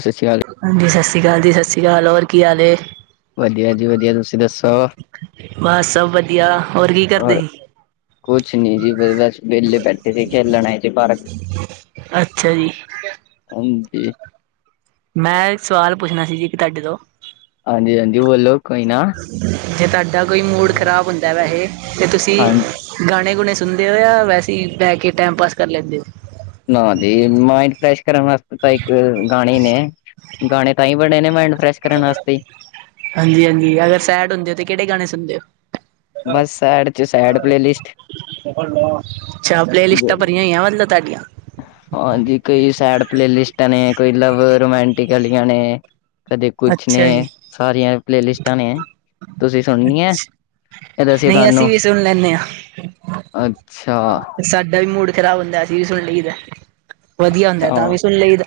ਸਤਿ ਸ਼੍ਰੀ ਅਕਾਲ ਹਾਂਜੀ ਸਤਿ ਸ਼੍ਰੀ ਅਕਾਲ ਜੀ ਸਤਿ ਸ਼੍ਰੀ ਅਕਾਲ ਹੋਰ ਕੀ ਹਾਲ ਏ ਵਧੀਆ ਜੀ ਵਧੀਆ ਤੁਸੀਂ ਦੱਸੋ ਬਸ ਸਭ ਵਧੀਆ ਹੋਰ ਕੀ ਕਰਦੇ ਔਰ ਸੀ ਕੁਛ ਨੀ ਜੀ ਵੇਲੇ ਬਸ ਵੇਲੇ ਬੈਠੇ ਦੇ ਖੇਲਣ ਆਏ ਸੀ ਪਾਰਕ। ਅੱਛਾ ਜੀ। ਹਾਂਜੀ। ਮੈਂ ਇੱਕ ਸਵਾਲ ਪੁੱਛਣਾ ਸੀ ਜੀ ਇੱਕ ਤਾਡੇ ਤੋਂ? ਹਾਂਜੀ -ਹਾਂਜੀ ਬੋਲੋ ਕੋਈ ਨਾ? ਜੇ ਤਾਡਾ ਕੋਈ ਮੂਡ ਖ਼ਰਾਬ ਹੁੰਦਾ ਵੈਹੇ ਤੇ ਤੁਸੀਂ ਹਾਂ ਗਾਣੇ -ਗੁਣੇ ਸੁਣਦੇ ਓ, ਜਾ ਵੈਸੇ ਈ ਬੈ ਕੇ ਟਾਈਮ ਪਾਸ ਕਰ ਲੇਂਦੇ ਓ? ਨਾ ਦੇ ਮਾਈਂਡ ਫ੍ਰੈਸ਼ ਕਰਨ ਵਾਸਤੇ ਤਾਂ ਇੱਕ ਗਾਣੇ ਈ ਨੇ। ਗਾਣੇ ਤਾਂ ਈ ਬਣੇ ਨੇ ਮਾਇੰਡ ਫਰੈਸ਼ ਕਰਨ ਵਾਸਤੇ। ਹਾਂਜੀ -ਹਾਂਜੀ ਅਗਰ ਸੈਡ ਹੁੰਦੇ ਓ ਤੇ ਕੇੜੇ ਗਾਣੇ ਸੁਣਦੇ ਓ? ਬਸ ਸੈਡ ਚ ਸੈਡ ਪਲੇਲਿਸਟ। ਅੱਛਾ, ਪਲੇਲਿਸਟਾਂ ਭਰੀਆਂ ਹੋਈਆਂ ਮਤਲਬ ਤਾਡੀਆਂ? ਹਾਂਜੀ ਕੋਈ ਸੈਡ ਪਲੇਲਿਸਟਾਂ ਨੇ, ਕੋਈ ਲਵ ਰੋਮਾਂਟਿਕ ਵਾਲੀਆਂ ਨੇ। ਕਦੇ ਕੁਛ ਨੇ ਅੱਛਾ ਜੀ ਸਾਰੀਆਂ ਪਲੇਲਿਸਟਾਂ ਨੇ। ਤੁਸੀਂ ਸੁਣਨੀ ਐ, ਅੱਛਾ ਤੇ ਦੱਸੀਏ ਨਹੀਂ ਅਸੀਂ ਤਾਨੂੰ? ਵੀ ਸੁਣ ਲੈਂਦੇ ਹਾਂ ਅੱਛਾ। ਸਾਡਾ ਵੀ ਮੂਡ ਖਰਾਬ ਹੁੰਦਾ ਅਸੀਂ ਵੀ ਸੁਣ ਲਈਏ ਤਾ, ਵੱਧੀਆ ਹੁੰਦਾ ਤਾਂ ਵੀ ਸੁਣ ਲਈਦਾ।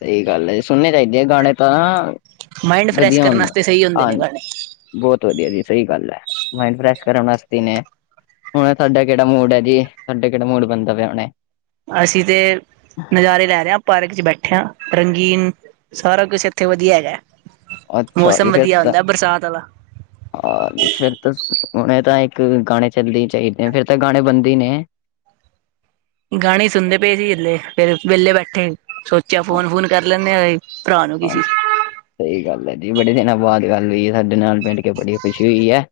ਸੲਈ ਗੱਲ ਐ ਜੀ, ਸੁਣਨੇ ਚਾਈਦੇ ਆ ਗਾਣੇ ਤਾਂ ਮਾਇੰਡ ਫਰੈਸ਼ ਕਰਨ ਵਾਸਤੇ ਸਈ ਹੁੰਦੇ ਨੇ ਗਾਣੇ। ਬੋਤ ਵੱਧੀਆ ਜੀ ਸਈ ਗੱਲ ਆ, ਮਾਇੰਡ ਫਰੈਸ਼ ਕਰਨ ਵਾਸਤੇ ਨੇ। ਹੁਣ ਤਾਡਾ ਕੇੜਾ ਮੂਡ ਆ ਜੀ, ਤਾਡਾ ਕੇੜਾ ਮੂਡ ਬਣਦਾ ਪੇਆ ਹੁਣੇ? ਅਸੀਂ ਤੇ ਨਜ਼ਾਰੇ ਲੈ ਰਏ ਆ, ਪਾਰਕ ਚ ਬੈਠੇ ਆਂ, ਰੰਗੀਨ ਸਾਰਾ ਕੁਛ ਏਥੇ ਵੱਧੀਆ ਹੈਗਾ। ਅੱਛਾ ਜੀ ਮੌਸਮ ਫਿਰ ਵੱਧੀਆ ਤਾਂ ਹੁੰਦਾ ਬਰਸਾਤ ਵਾਲਾ। ਹਾਂ ਬੀਸ਼ਰਤਸ ਹੁਣੇ ਤਾਂ ਇੱਕ ਗਾਣੇ ਚੱਲਦੇ ਚਾਈਦੇ, ਫੇਰ ਤਾਂ ਗਾਣੇ ਬਣਦੇ ਈ ਨੇ। ਗਾਣੇ ਸੁਣਦੇ ਪਏ ਸੀ ਹਲੇ, ਫੇਰ ਵੇਲੇ ਬੈਠੇ ਸੋਚੇਆ ਹਾਂ ਫੋਨ -ਫੂਨ ਕਰ ਲੇਨੇ ਓਏ। ਭਰਾ ਨੂੰ ਕੀ ਸੀ? ਸਈ ਗੱਲ ਏ ਜੀ, ਬੜੇ ਦਿਨਾਂ ਬਾਅਦ ਗੱਲ ਹੋਈ ਏ ਸਾਡੇ ਨਾਲ ਬਿਲਠ ਕੇ ਬੜੀ ਖੁਸ਼ੀ ਹੋਈ ਆ।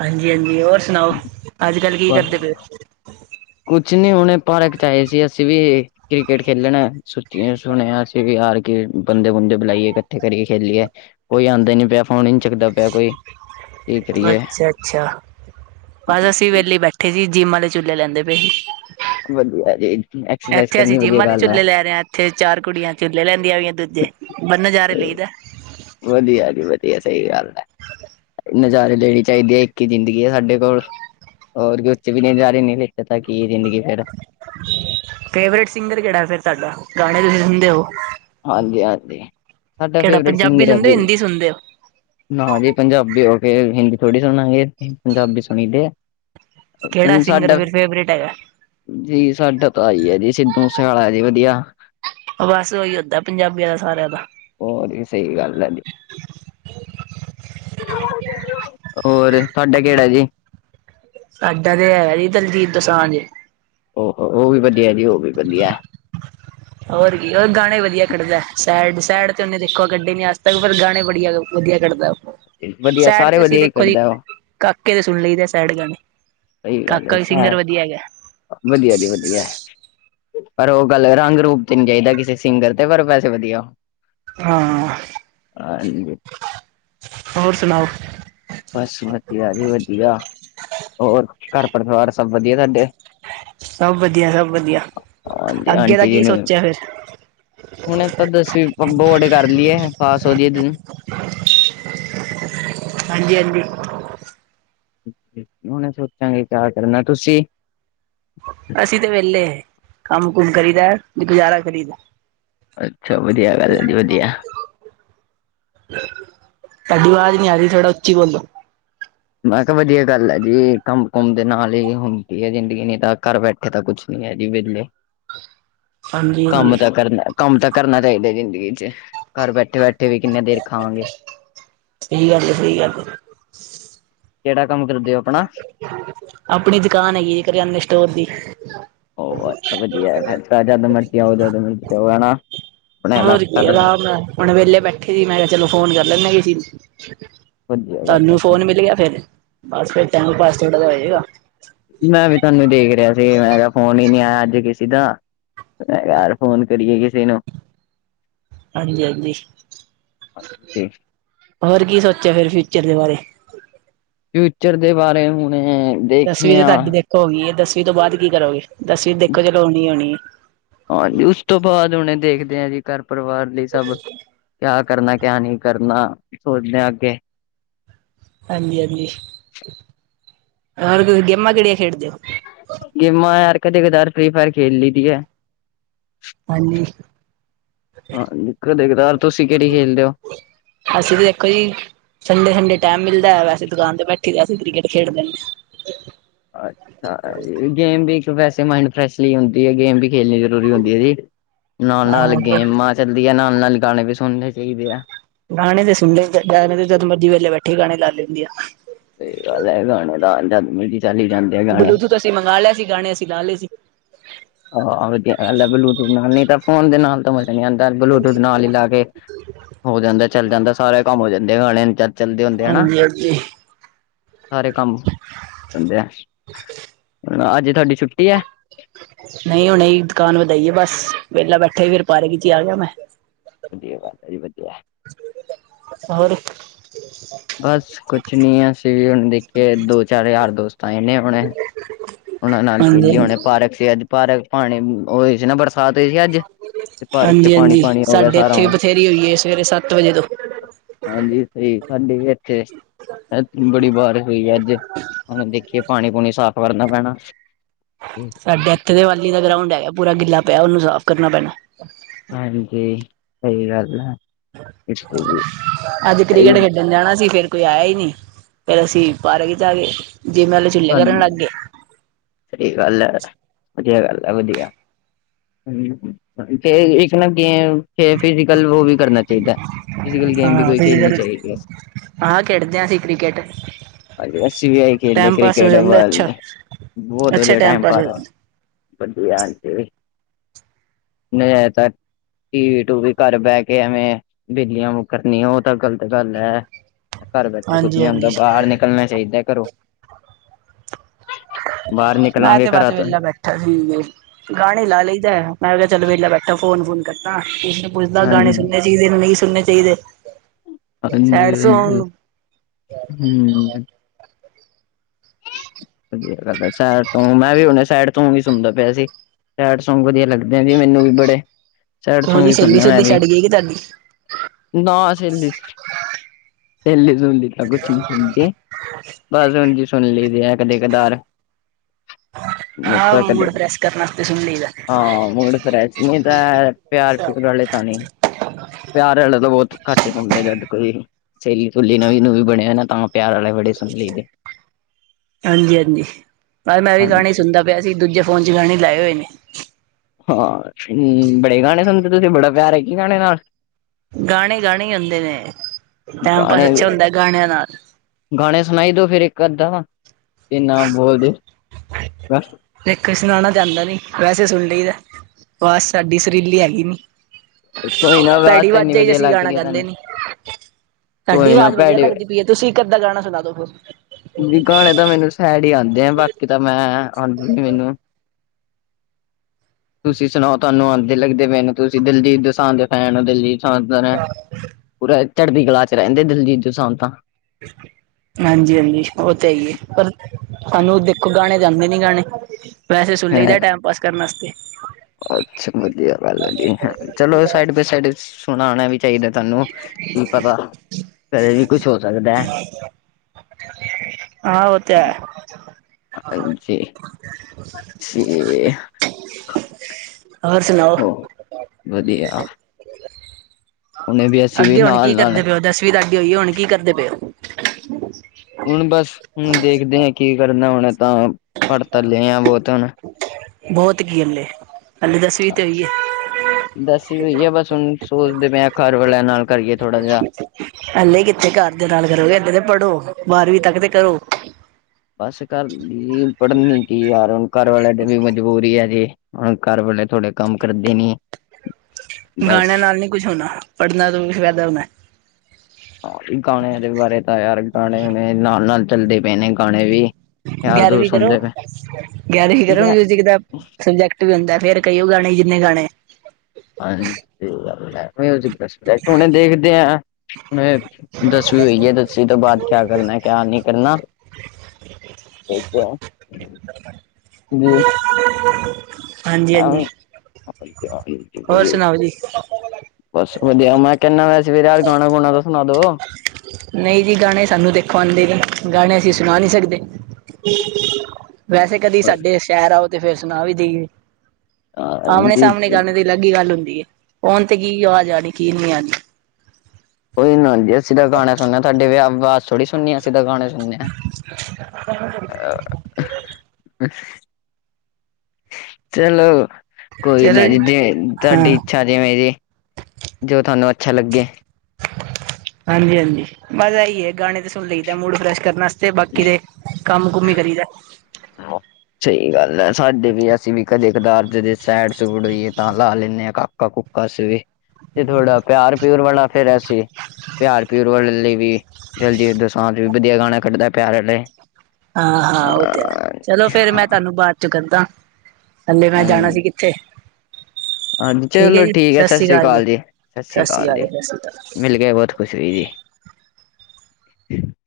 ਹਾਂਜੀ -ਹਾਂਜੀ ਹੋਰ ਸੁਣਾਓ, ਅੱਜ ਕੱਲ੍ਹ ਕੀ ਕਰਦੇ ਪਏ ਓ? ਕੁਛ ਨੀ ਹੁਣੇ ਪਾਰਕ ਚ ਆਏ ਸੀ ਅਸੀਂ ਵੀ ਹਜੇ ਕ੍ਰਿਕਟ ਖੇਲਣ। ਸੁਤੀ ਸੁਣਿਆ ਅਸੀਂ ਵੀ ਹਾਰ ਗਏ ਬੰਦੇ ਬੁੰਦੇ ਬੁਲਾਈਏ ਇਕੱਠੇ ਕਰਏ ਖੇਲੀਏ। ਕੋਈ ਆਂਦਾ ਨੀ ਪਿਆ ਫੋਨ ਹੀ ਨ ਚੱਕਦਾ ਪਿਆ ਕੋਈ ਕੀ ਹੋ ਕਰੀਏ? ਅੱਛਾ ਅੱਛਾ ਬਸ ਅਸੀਂ ਵਿਹਲੇ ਬੈਠੇ ਜਿੰਮ ਵਾਲੇ ਚੁੱਲੇ ਲੈਂਦੇ ਪਏ ਸੀ। ਵਧੀਆ ਜੀ ਐਕਸਰਸਾਈਜ਼ ਕਰਨੀ ਵਧੀਆ ਗੱਲ ਆ। ਉੱਥੇ ਚਾਰ ਕੁੜੀਆਂ ਚੁੇਲੇ ਲੈਂਦੀਆਂ ਹੋਈਆਂ ਦੂਜੇ ਬੰਨਜਾਰੇ ਲਈ ਦਾ। ਵਧੀਆ ਜੀ ਵਧੀਆ, ਸਹੀ ਗੱਲ ਹੈ। ਨਜ਼ਾਰੇ ਲੇਣੇ ਚਾਈਦੇ ਏ, ਇੱਕ ਈ ਜ਼ਿੰਦਗੀ ਏ ਸਾਡੇ ਕੋਲ। ਹੋਰ ਉੱਚੇ ਵੀ ਨਹੀਂ ਜਾ ਰਹੇ ਨੇ ਲੇਖ ਤਾਂ ਕਿ ਜ਼ਿੰਦਗੀ ਫੇਰ ਫੇਵਰੇਟ ਸਿੰਗਰ ਕੇੜਾ ਫੇਰ ਤਾਡਾ, ਗਾਣੇ ਤੁਸੀਂ ਸੁਣਦੇ ਓ? ਹਾਂਜੀ- ਹਾਂਜੀ ਸਾਡਾ ਫੇਵਰੇਟ ਪੰਜਾਬੀ ਸਿੰਗਰ ਆ ਸੁਣਦੇ ਹੋ ਜੀ। ਹਿੰਦੀ ਸੁਣਦੇ ਹੋ ਨਾ ਜੀ ਪੰਜਾਬੀ ਹੋ ਕੇ ਹਿੰਦੀ ਥੋੜ੍ਹੀ ਸੁਣਾਂਗੇ, ਪੰਜਾਬੀ ਸੁਣੀ ਦੇ ਆ। ਕੇੜਾ ਸਿੰਗਰ ਫੇਰ ਫੇਵਰੇਟ ਹੈਗਾ? ਜੀ ਸਾਡਾ ਤਾਂ ਆਈ ਆ ਜੀ, ਸਿੱਧੂ ਮੂਸੇਵਾਲਾ ਜੀ ਵੱਧੀਆ। ਬਸ ਓਹੀ ਹੁੰਦਾਂ ਪੰਜਾਬੀਆਂ ਦਾ ਸਾਰੇਆਂ ਦਾ। ਹੋਰ ਜੀ ਸਹੀ ਗੱਲ ਆ ਜੀ ਹੋਰ ਤੁਹਾਡਾ ਕਿਹੜਾ ਜੀ ਸਾਡਾ ਤੇ ਹੈਗਾ ਜੀ ਦਿਲਜੀਤ ਦੂਸਾਜ ਹੋ ਉਹ ਵੀ ਵਧੀਆ ਜੀ, ਉਹ ਵੀ ਵਧੀਆ [inaudible] ਹੋਰ ਕੀ ਗਾਣੇ ਵਧੀਆ ਕੱਢਦਾ ਸੈਡ ਸੈਡ ਤੇ ਉਹਨੇ ਦੇਖੋ ਕੱਢੇ ਨੀ ਅੱਜ ਤੱਕ ਪਰ ਗਾਣੇ ਵਧੀਆ ਵਧੀਆ ਕਢਦਾ ਉਹ ਵਧੀਆ ਸੈਡ ਸਾਰੇ ਤੇ ਅਸੀਂ ਵਧੀਆ ਹੀ ਦੇਖੋ ਜੀ ਕੱਢਦਾ ਉਹ ਕਾਕੇ ਦੇ ਸੁਣ ਲਈ ਦੇ ਆ ਸੈਡ ਗਾਣੇ ਸਹੀ ਗੱਲ ਕਾਕਾ ਵੀ ਸਿੰਗਰ ਐ, ਵਧੀਆ ਹੈਗਾ ਵਧੀਆ ਜੀ ਵਧੀਆ ਪਰ ਉਹ ਗੱਲ ਰੰਗ ਰੂਪ ਤੇ ਨਹੀਂ ਚਾਹੀਦਾ ਕਿਸੇ ਸਿੰਗਰ ਤੇ ਪਰ ਵੈਸੇ ਵਧੀਆ ਉਹ ਹਾਂ, ਹੋਰ ਸੁਣਾਓ ਬਸ ਵਧੀਆ ਜੀ, ਵਧੀਆ ਹੋਰ ਘਰ ਪਰਿਵਾਰ ਸਭ ਵਧੀਆ ਤੁਹਾਡੇ ਸਭ ਵਧੀਆ, ਸਭ ਵਧੀਆ ਹਾਂਜੀ ਅੱਗੇ ਦਾ ਕੀ ਸੋਚਿਆ ਫੇਰ ਹੁਣ ਇਹ ਤਾਂ ਦਸਵੀਂ ਬੋਰਡ ਕਰ ਲਈਏ ਪਾਸ ਹੋ ਜੀਏ [unintelligible] ਹਾਂਜੀ, ਹਾਂਜੀ ਹੁਣ ਸੋਚਾਂਗੇ ਕਿਆ ਕਰਨਾ ਤੁਸੀਂ ਅਸੀਂ ਤੇ ਵੇਹਲੇ ਕੰਮ ਕੁਮ ਕਰੀ ਦਾ ਵੀ ਗੁਜ਼ਾਰਾ ਕਰੀ ਦੇ ਅੱਛਾ ਵਧੀਆ ਗੱਲ ਐ ਜੀ ਵਧੀਆ ਥਾਡੀ ਅਵਾਜ਼ ਨੀ ਆ ਰਹੀ ਥੋੜਾ ਉੱਚੀ ਬੋਲੋ ਮੈਂ ਕਿਹਾ ਵਧੀਆ ਗੱਲ ਆ ਜੀ ਕੰਮ ਕੁੰਮ ਦੇ ਨਾਲ ਹੀ ਹੁੰਦੀ ਐ ਜ਼ਿੰਦਗੀ ਨਹੀ ਤਾਂ ਘਰ ਬੈਠੇ ਠੇ ਤਾਂ ਕੁੱਛ ਨੀ ਹੈ ਜੀ ਵੇਹਲੇ [inaudible] ਹਾਂਜੀ ਕੰਮ ਤਾਂ ਕਰਨਾ ਕੰਮ ਤਾਂ ਕਰਨਾ ਚਾਹੀਦਾ ਜ਼ਿੰਦਗੀ ਚ ਘਰ ਬੈਠੇ-ਬੈਠੇ ਵੀ ਕਿੰਨੀ ਦੇਰ ਖਾਵਾਂਗੇ ਸਹੀ ਗੱਲ ਐ, ਸਹੀ ਗੱਲ ਐ ਕਿਹੜਾ ਕੰਮ ਕਰਦੇ ਹੋ? ਆਪਣਾ ਆਪਣੀ ਦੁਕਾਨ ਹੈਗੀ ਆ ਜੀ ਕਰਿਆਨੇ ਸਟੋਰ ਦੀ। ਉਹ ਅੱਛਾ ਵਧੀਆ ਫੇਰ ਤਾਂ ਜਦ ਮਰਜ਼ੀ ਆਓ ਜਦ ਮਰਜ਼ੀ ਜਾਓ ਹਨਾ ਆਪਣੇ ਹੋਰ ਇਲਾਕਾ ਕਿ ਅਰਾਮ ਨਾਲ ਹੁਣ ਵੇਹਲੇ ਬੈਠੇ ਦੀ ਮੈਂ ਕਿਹਾ ਚਲੋ ਫੋਨ ਕਰ ਲੈਣੇ ਆ ਕਿਸੀ ਨੂੰ ਵਧੀਆ ਗੱਲ ਹੈ ਤੁਹਾਨੂੰ ਫੋਨ ਜੀ। ਮਿਲ ਗਿਆ ਫੇਰ ਬਸ ਫੇਰ ਟਾਈਮ ਪਾਸ ਥੋੜਾ ਜਾ ਹੋਏਗਾ ਮੈਂ ਵੀ ਤੁਹਾਨੂੰ ਦੇਖ ਰਿਹਾ ਸੀ ਮੈਂ ਕਿਹਾ ਫੋਨ ਹੀ ਨੀ ਆਇਆ ਅੱਜ ਕਿਸੀ ਦਾ ਮੈਂ ਕਿਹਾ ਯਾਰ ਫੋਨ ਕਰੀਏ ਕਿਸੇ ਨੂੰ ਹਾਂਜੀ, ਹਾਂਜੀ ਹੋਰ ਕੀ ਸੋਚਿਆ ਫੇਰ ਫਿਊਚਰ ਦੇ ਬਾਰੇ ਫਿਊਚਰ ਦੇ ਬਾਰੇ ਹੁਣੇ ਦਸਵੀਂ ਦੇਖਣੇ ਤੇ ਆ ਤੁਹਾਡੀ ਦੇਖੋਗੀ ਹੋ ਗਈ ਐ ਦਸਵੀਂ ਤੋਂ ਬਾਅਦ ਕੀ ਕਰੋਗੇ ਦਸਵੀਂ ਦੇਖੋ ਚਲੋ ਹੋਣੀ ਹੀ ਹੋਣੀ ਐ। ਹਾਂਜੀ, ਉਸ ਤੋਂ ਬਾਅਦ ਹੁਣੇ ਦੇਖਦੇ ਆ ਜੀ ਘਰ ਪਰਿਵਾਰ ਲਈ ਸਭ ਕਿਆ ਕਰਨਾ, ਕਿਆ ਨਹੀਂ ਕਰਨਾ ਸੋਚਦੇ ਆ ਅੱਗੇ ਹਾਂਜੀ, ਹਾਂਜੀ ਹੋਰ ਗ ਗੇਮਾਂ ਕਿਹੜੀਆਂ ਖੇਡਦੇ ਹੋ ਗੇਮਾਂ ਯਾਰ ਕਦੇ ਕਦਾਰ ਫਰੀ ਫਾਇਰ ਖੇਡ ਲਈ ਦੀ ਐ। ਹਾਂਜੀ ਕਦੇ ਕਦਾਰ ਤੁਸੀਂ ਕਿਹੜੀ ਖੇਲਦੇ ਹੋ? ਅਸੀਂ ਵੀ ਦੇਖੋ ਜੀ ਸੰਡੇ ਸੰਡੇ ਟਾਈਮ ਮਿਲਦਾ ਐ ਵੈਸੇ ਦੁਕਾਨ ਤੇ ਬੈਠੀ ਅਸੀਂ ਕ੍ਰਿਕਟ ਖੇਡਦੇ ਆ। ਅੱਛਾ ਜੀ ਗੇਮ ਵੀ ਇੱਕ ਵੈਸੇ ਮਾਇੰਡ ਫਰੈਸ਼ ਲਈ ਹੁੰਦੀ ਐ ਗੇਮ ਵੀ ਖੇਲ ਜਰੂਰੀ ਹੁੰਦੀ ਐ ਜੀ ਨਾਲ-ਨਾਲ ਹਾਂ ਗੇਮਾਂ ਚੱਲਦੀ ਐ ਨਾਲ-ਨਾਲ ਗਾਣੇ ਵੀ ਸੁਣਨੇ ਚਾਹੀਦੇ ਆ ਗਾਣੇ ਤੇ ਸੁਣੇ ਗਾਣੇ ਜਦ ਮਰਜ਼ੀ ਵੇਹਲੇ ਬੈਠੇ ਗਾਣੇ ਲਾ ਲੈਂਦੀ ਆ ਸਹੀ ਗੱਲ ਐ ਗਾਣੇ ਤਾਂ ਜਦ ਮਰਜੀ ਚੱਲ ਹੀ ਜਾਂਦੇ ਆ ਗਾਣੇ ਬਲੂਥੂਥ ਅਸੀਂ ਮੰਗਵਾ ਲਿਆ ਸੀ ਗਾਣੇ ਅਸੀਂ ਲਾ ਲਏ ਸੀ। ਆਹੋ ਵਧੀਆ ਗੱਲ ਹੈ ਬਲੂਟੂਥ ਨਾਲ ਨਹੀਂ ਤਾਂ ਫੋਨ ਦੇ ਨਾਲ ਤਾਂ ਮਜ਼ਾ ਨਹੀਂ ਆਉਂਦਾ ਬਲੂਟੂਥ ਨਾਲ ਹੀ ਲਾ ਕੇ ਹੋ ਜਾਂਦਾ ਚੱਲ ਜਾਂਦਾ ਸਾਰੇ ਕੰਮ ਹੋ ਜਾਂਦੇ ਗਾਣੇ ਚੱਲਦੇ ਹੁੰਦੇ ਹਨਾ ਹਾਂਜੀ [unintelligible] ਸਾਰੇ ਕੰਮ ਹੁੰਦੇ ਆ ਅੱਜ ਤੁਹਾਡੀ ਛੁੱਟੀ ਹੈ। ਨਹੀਂ ਹੁਣੇ ਹੀਂ ਦੁਕਾਨ ਵਧਈਏ ਬਸ ਵੇਹਲਾ ਬੈਠੇ ਹੀ ਫੇਰ ਪਾਰਕ ਚ ਹੀ ਆ ਗਿਆ ਮੈਂ ਦੇ ਵੱਧ ਵਿ ਵਧੀਆ ਹੋਰ ਬਸ ਕੁਛ ਨੀ ਅਸੀਂ ਵੀ ਹੁਣ ਦੇਖੇ ਦੋ ਚਾਰ ਯਾਰ ਦੋਸਤ ਆਏ ਨੇ ਹੁਣੇ [unintelligible] ਉਹਨਾਂ ਨਾਲ ਹਾਂਜੀ ਖੇਲੀ ਹਾਂਜੀ ਹੋਣੇ ਪਾਰਕ ਸੀ ਅੱਜ ਪਾਰਕ ਪਾਣੀ ਹੋਈ ਸੀ ਨਾ ਬਰਸਾਤ ਹੋਈ ਸੀ ਅੱਜ ਤੇ ਪਾਰਕ ਚ ਹਾਂਜੀ ਪਾਣੀ ਹਾਂਜੀ ਪਾਣੀ ਹੋ ਗਿਆ ਸਾਡੇ ਸਾਰਾ ਇੱਥੇ ਵੀ ਹੁਣ ਬਥੇਰੀ ਹੋਈ ਸਵੇਰੇ ਸੱਤ ਵਜੇ ਤੋਂ [unintelligible] ਹਾਂਜੀ ਸਹੀ ਸਾਡੇ ਵੀ ਇੱਥੇ ਬੜੀ ਬਾਰਿਸ਼ ਹੋਈ ਆ ਅੱਜ ਹੁਣ ਦੇਖੀਏ ਪਾਣੀ ਪੂਣੀ ਸਾਫ਼ ਕਰਨਾ ਪੈਣਾ ਸਾਡੇ ਇਥੇ ਦਿਵਾਲੀ ਦਾ ਗਰਾਉਂਡ ਹੈਗਾ ਪੂਰਾ ਗਿੱਲਾ ਪਿਆ ਉਹਨੂੰ ਸਾਫ਼ ਕਰਨਾ ਪੈਣਾ ਹਾਂਜੀ ਸਹੀ ਗੱਲ ਆ ਅੱਜ ਕ੍ਰਿਕਟ ਖੇਡਣ ਜਾਣਾ ਸੀ ਫੇਿਰ ਕੋਈ ਆਇਆ ਹੀ ਨੀ ਫੇਰ ਅਸੀਂ ਪਾਰਕ ਚ ਆ ਗਏ ਜੇ ਮੈ ਹਾਂ, ਸਹੀ ਗੱਲ ਹੈ ਵਧੀਆ ਗੱਲ ਹੈ ਵਧੀਆ ਫੇਰ ਇੱਕ ਨਾ ਗਿਆ ਫਿਜੀਕਲ ਉਹ ਵੀ ਕਰਨਾ ਚਾਹੀਦਾ ਫਿਜ਼ਕਲ ਗੇਮ ਵੀ ਹਾਂ ਕੋਈ ਖੇਲਣੀ ਫਿਜ਼ਕਲ ਚਾਹੀਦੀ ਹੈ ਹਾਂ ਖੇਡਦੇ ਆ ਅਸੀ ਵੀ ਇਹੀ ਖੇਲ ਟਾਈਮ ਕ੍ਰ ਪਾਸ ਹੋ ਜਾਂਦਾ ਡਵੱਲ ਅੱਛਾ ਬਹੁਤ ਅੱਛਾ ਵਧੀਆ ਟਾਈਮ ਹੋ ਪਾਸ ਹੈ ਜਾਂਦਾ ਵਧੀਆ ਨਹੀਂ ਇਹ ਤਾਂ ਟੀ ਟੂਵੀ ਘਰ ਬਹਿ ਕੇ ਐਵੇਂ ਬਿੱਲੀਆਂ ਮੁੱਕਰਨੀਆਂ ਉਹ ਤਾਂ ਗ਼ਲਤ ਗੱਲ ਹੈ ਘਰ ਬੈਠੇ ਕੁਛ ਹਾਂਜੀ ਨੀ ਹਾਂਜੀ ਹੁੰਦਾ ਬਾਹਰ ਨਿਕਲਣਾ ਚਾਹੀਦਾ ਘਰੋਂ ਬਾਹਰ ਮੈਂ ਨਿਕਲਾਂਗੇ ਤੇ ਬਸ ਘਰਾਂ ਤੋਂ ਵੇਹਲਾ ਬੈ ਅੱਛਾ ਠੀਕ ਗਾਣੇ ਲਾ ਲਈ ਦਾ ਮੈਂ ਕਿਹਾ ਚਲੋ ਵੇਲ ਬੈਠਾ ਫੋਨ ਫੋਨ ਕਰਤਾ ਪੁੱਛਦਾ ਗਾਣੇ ਹਾਂਜੀ ਸੁਣਨੇ ਚਾਹੀਦੇ ਨਹੀਂ ਸੁਣਨੇ ਚਾਹੀਦੇ ਹਾਂਜੀ ਸੈਡ ਹੈਗਾ ਸੌਂਗ [unintelligible] ਵਧੀਆ ਗੱਲ ਸੁਣਦਾ ਵੀ ਉਹਨੇ ਸਾਈਡ ਸੋਂਗ ਵੀ ਸੁਣਦਾ ਪਿਆ ਸੀ ਸੈਡ ਸੌਗ ਵਧੀਆ ਲੱਗਦੇ ਜ ਮੈਨੂੰ ਵੀ ਬੜੇ ਸੈਡ ਇਹੋ ਸੋਂਗ ਜਿਹੀ ਵੀ ਸਹੇਲੀ ਸੁਣਨਾ ਮੈਂ ਸੁਹਲੀ ਵਿ ਛੱਡ ਗਈ ਕਿ ਤੁਹਾਡੀ ਨਾ ਸੀ ਲਿਸਟ ਲਿਸਟ ਸੁਣ ਲ ਕੁਛ ਨੀ ਸੁਣਦੇ ਬਸ ਹੁਣ ਜ ਸੁਣ ਲਈਦੇ ਆ ਕਦੇ ਕਦਾਰ [unintelligible] ਆਹ ਹਾਂ, ਮੂਡ ਫਰੈਸ਼ ਕਰਨ ਵਾਸਤੇ ਸੁਣ ਲਈਦਾ ਹੁਣ ਤਾ ਏ [unintelligible] ਪਿਆਰ ਪਿਰ ਵਾਲੇ ਤਾਂ ਨਹੀਂ ਪਿਆਰ ਵਾਲੇ ਤਾਂ ਬਹੁਤ ਖੱਟ ਹੁੰਦੇ ਜਦ ਕੋਈ ਸਹੇਲੀ ਸੁਲੀ ਨਵੀਂ ਨੂੰਵਂ ਬਣਿਆ ਨਾ ਤਾਂ ਪਿਆਰ ਵਾਲੇ ਬੜੇ ਸੁਣ ਲਈਦੇ ਹਾਂਜੀ ਹਾਂਜੀ ਆ ਮੈਂ ਉਹ ਵੀ ਗਾਣੇ ਹਾਂਜੀ ਸੁਣਦਾ ਪਿਆ ਸੀ ਦੂਜੇ ਫੋਨ ਚ ਗਾਣੇ ਲਾਏ ਹੋਏ ਨੇ ਹਾਂ ਬੜੇ ਗਾਣੇ ਸੁਣਦੇ ਤੁਸੀਂ ਬੜਾ ਪਿਆਰ ਹੈ ਏਕ ਹਿ ਗਾਣੇ ਨਾਲ ਗਾਣੇ ਗਾਣੇ ਹੀ ਹੁੰਦੇ ਨੇ ਟਾਈਮ ਪਾਸ ਗਾਣੇ ਅੱਛਾ ਹੁੰਦਾ ਗਾਣਿਆਂ ਨਾਲ ਗਾਣੇ ਸੁਣਾਈ ਦੋ ਫੇਿਰ ਇੱਕ ਅੱਧਾ ਵਾ ਕਿਨਾ ਬੋਲਦੇ ਬਸ ਦੇਖ ਸੁਣਾਉਣਾ ਚਾਂਦਾ ਨੀ ਵੈਸੇ ਸੁਣ ਲਈਦਾ ਆਵਾਜ਼ ਸਾਡੀ ਸੁਰੀਲੀ ਹੈਗੀ ਨੀ ਕੋਈ ਨਾ ਆਵਾਜ਼ ਭੈੜੀ ਤਾਂ ਇੰਨੀ ਅਵਾਜਾਂ ਵਧੀਆ ਅਸੀਂ ਲੱਗ ਗਾਣਾ ਰਹੀ ਹੈ ਗਾਂਦੇ ਤੁਹਾਨੂੰ ਨੀ। ਤਾਂਡੀ ਕੋਈ ਨਾ ਆਵਾਜ਼ ਵਧੀਆ ਭੈੜੇ ਲੱਗਦੀ ਪਈ ਐ ਤੁਸੀਂ ਇੱਕ ਅੱਧਾ ਗਾਣਾ ਸੁਣਾ ਦੋ ਕੋਈ। ਗਾਣੇ ਤਾਂ ਮੈਨੂੰ ਸੈਡ ਈ ਆਂਦੇ ਆ ਬਾਕੀ ਤਾਂ ਮੈਂ ਆਂਦੇ ਨੀ ਮੈਨੂੰ। ਤੁਸੀਂ ਸੁਣਾਓ ਤੁਹਾਨੂੰ ਆਂਦੇ ਲੱਗਦੇ ਪਏ ਨੇ ਤੁਸੀਂ ਦਿਲਜੀਤ ਦੋਸਾਂਝ ਦੇ ਫੈਨ ਓ ਦਿਲਜੀਤ ਦੋਸਾਂਝ ਪੂਰਾ ਚੜਦੀ ਕਲਾ ਚ ਰਹਿੰਦੇ ਦਿਲਜੀਤ ਦੋਸਾਂਝ ਤਾਂ। [inaudible] ਹਾਂਜੀ ਹਾਂਜੀ, ਓ ਤਾਂ ਹੈਈ ਐ ਪਰ ਸਾਨੂੰ ਦੇਖੋ ਗਾਣੇ ਤਾਂ ਆਂਦੇ ਨੀ ਗਾਣੇ। ਵੈਸੇ ਸੁਣ ਹੈ ਲਈਦਾ ਟੈਮ ਪਾਸ ਕਰਨ ਵਾਸਤੇ। ਅੱਛਾ ਵਧੀਆ ਗੱਲ ਐ ਜੀ ਚਲੋ ਸਾਈਡ ਬਾਏ ਸਾਈਡ ਸੁਣਾਣਾ ਵੀ। ਚਾਈਦਾ ਤੁਹਾਨੂੰ ਕੀ ਪਤਾ ਕਦੇ ਵੀ ਕੁਛ ਹੋ ਸਕਦਾ। ਹਾਂ ਓ ਤੇ ਹੈ। ਹਾਂਜੀ ਜੀ। ਹੋਰ ਸੁਣਾਓ? ਹੋ ਵਧੀਆ। ਹੁਣੇ ਵੀ ਅਸੀਂ ਵੀ ਅੱਗੇ ਹੁਨ ਕੀ ਨਾਲ ਨਾਲ ਕਰਦੇ ਪਏ ਓ ਦਸਵੀਂ ਤਾਂ ਅੱਗੇ ਹੋਈਏ ਹੁਨ ਕੀ ਕਰਦੇ ਪਏ ਓ। ਹੁਨ ਬਸ ਹੁਨ ਦੇਖਦੇ ਆ ਕੀ ਕਰਨਾ ਹੁਨ ਤਾਂ। ਪੜ ਤਾਂ ਲਏ ਆ ਬੋਤ ਹੁਨ। ਬਹੁਤ ਕੀ ਹਲੇ। ਹਲੇ ਦਸਵੀਂ ਤੇ ਹੋਈ ਹੈ ਬਸ ਵੀ ਬਈਆ ਬਸ ਹੁਣ ਸੋਚਦੇ ਪਏ ਆ ਘਰ ਵਾਲਿਆਂ ਨਾਲ ਕਰੀਏ ਥੋੜਾ ਜਾ। ਹਾਲੇ ਕਿੱਥੇ ਘਰ ਦੇ ਨਾਲ ਕਰੋਗੇ ਹਾਲੇ ਤੇ ਪੜ੍ਹੋ ਬਾਰਵੀਂ ਤੱਕ ਤੇ ਕਰੋ। ਬਸ ਘਰ ਦੀ ਪੜ੍ਹਨੀ ਕੀ ਯਾਰ ਹੁਨ ਘਰ ਵਾਲਿਆਂ ਦੀ ਵੀ ਮਜਬੂਰੀ ਐ ਜੀ। ਹੁਨ ਘਰ ਵਾਲੇ ਥੋੜੇ ਕੰਮ ਕਰਦੇ ਨੀ। ਬਸ। ਗਾਣਿਆਂ ਨਾਲ ਨੀ ਕੁਛ ਹੋਣਾ ਪੜ੍ਹਨਾ ਤਾਂ ਫਾਇਦਾ ਹੋਣਾ। ਹਾਂ, ਗਾਣਿਆਂ ਦੇ ਬਾਰੇ ਤਾਂ ਯਾਰ ਗਾਣੇ ਹੁਨੇ ਨਾਲ ਨਾਲ ਚੱਲਦੇ ਪਏ ਨੇ ਗਾਣੇ ਵੀ। ਯਾਰ ਗਿਆਰਵੀਂ ਦੋਸਤ ਕਰੋ ਸੁਣਦੇ ਪਏ ਗਿਆਰਵੀਂ ਠੀਕ ਕਰੋ ਹੈ ਮਿਊਜਿਕ ਦਾ ਸਬਜੈਕ ਟ ਵੀ ਹੁੰਦਾ ਫੇਰ ਗਾਈਓ ਗਾਣੇ ਜਿੰਨੇ ਗਾਣੇ। ਹਾਂਜੀ ਸਈ ਗੱਲ ਐ ਮਿਊਜ਼ਿਕ ਦਾ ਸਬਜੈਕਟ ਹੁਨੇ ਦੇਖਦੇ ਆ। ਹੁਨੇ ਦਸਵੀਂ ਹੋਈ ਐ ਦਸਵੀਂ ਤੋਂ ਬਾਅਦ। ਕਿਆ ਕਰਨਾ ਕਿਆ ਨੀ ਕਰਨਾ ਠੀਕ ਐ। ਜੀ ਹਾਂਜੀ ਹਾਂਜੀ ਹੋਰ [unintelligible] ਸੁਣਾਓ ਜੀ ਬਸ ਵਧੀਆ ਮੈਂ ਕਹਿਣਾ ਪਏ ਸੀ ਯਾਰ ਗਾਣਾ ਗੁਣਾ ਤਾਂ ਸੁਣਾ ਦੋ। ਨਈ ਜੀ, ਗਾਣੇ ਸਾਨੂੰ ਦੇਖੋ ਆਂਦੇ ਨੀ ਗਾਣੇ ਅਸੀਂ ਸੁਣਾ ਨੀ ਸਕਦੇ। ਵੈਸੇ ਕਦੀ ਸਾਡੇ ਸ਼ਹਿਰ ਆਓ ਤੇ ਫੇਰ ਸੁਣਾ ਵੀ ਦਈਏ ਆਮਣੇ ਸਾਹਮਣੇ ਗਾਣੇ ਦੀ, ਅਲੱਗ ਈ ਗੱਲ ਹੁੰਦੀ ਐ ਫੋਨ ਤੇ ਕੀ ਆਵਾਜ਼ ਆਨੀ ਕੀ ਨੀ ਆਨੀ। ਕੋਈ ਨਾ ਜਾ ਅਸੀਂ ਤਾਂ ਗਾਣਾ ਸੁਣਨਾ ਤੁਆਡੇ [unintelligible] ਥੋੜ੍ਹੀ ਸੁਣਨੀ ਆ ਅਸੀ ਤਾਂ ਗਾਣੇ ਸੁਣਨੇ ਆ। ਚਲੋ ਕੋਈ ਨਾ ਜੀ ਜਿਵੇਂ ਤੁਹਾਡੀ ਹਾਂ ਇੱਛਾ ਜਿਵੇਂ ਜੀ। ਜੋ ਤੁਹਾਨੂੰ ਅੱਛਾ ਲੱਗੇ। ਹਾਂਜੀ, ਹਾਂਜੀ ਬਸ ਇਹੀ ਐ ਗਾਣੇ ਤਾਂ ਸੁਣ ਲਈ ਦਾ ਮੂਡ ਫਰੈਸ਼ ਕਰਨਾ ਵਾਸਤੇ। ਤੇ ਬਾਕੀ ਤੇ ਕੰਮ ਕੁਮ ਈ ਕਰੀਦਾ। ਸਈ ਗੱਲ ਐ ਸਾਡੇ ਵੀ ਅਸੀਂ ਵੀ ਕਦੇ ਕਦਾਰ ਜਦ ਸੈਡ ਸੂਡ ਹੋਈਏ ਤਾਂ ਲਾ ਲੈਨੇ ਆ ਕਾਕਾ ਕੂਕਾ। ਅਸੀਂ ਵੀ ਜੇ ਥੋੜਾ ਪਿਆਰ ਪਿਊਰ ਵਾਲਾ ਫੇਰ ਅਸੀਂ ਪਿਆਰ ਪਿਊਰ ਵਾਲੇ ਲਈ ਵੀ ਦਲਜੀਤ ਦੋਸਾਂਝ ਵੀ ਵਧੀਆ ਗਾਣਾ ਕੱਢਦਾ ਪਿਆਰ ਆਲੇ। ਹਾਂ ਹਾਂ, ਓ ਤੇ ਹੈ ਚਲੋ ਫੇਰ ਮੈਂ ਤੁਹਾਨੂੰ ਬਾਅਦ ਚ ਕਰਦਾ। ਹਲੇ ਮੈਂ ਜਾਣਾ ਸੀ ਕਿੱਥੇ। ਹਾਂਜੀ, ਚਲੋ ਠੀਕ ਐ ਸਤਿ ਸ੍ਰੀ ਅਕਾਲ ਜੀ, ਸਤਿ ਸ਼੍ਰੀ ਅਕਾਲ ਜੀ ਮਿਲਗੇ ਬੋਤ। ਕੁਛ ਵੀ ਜ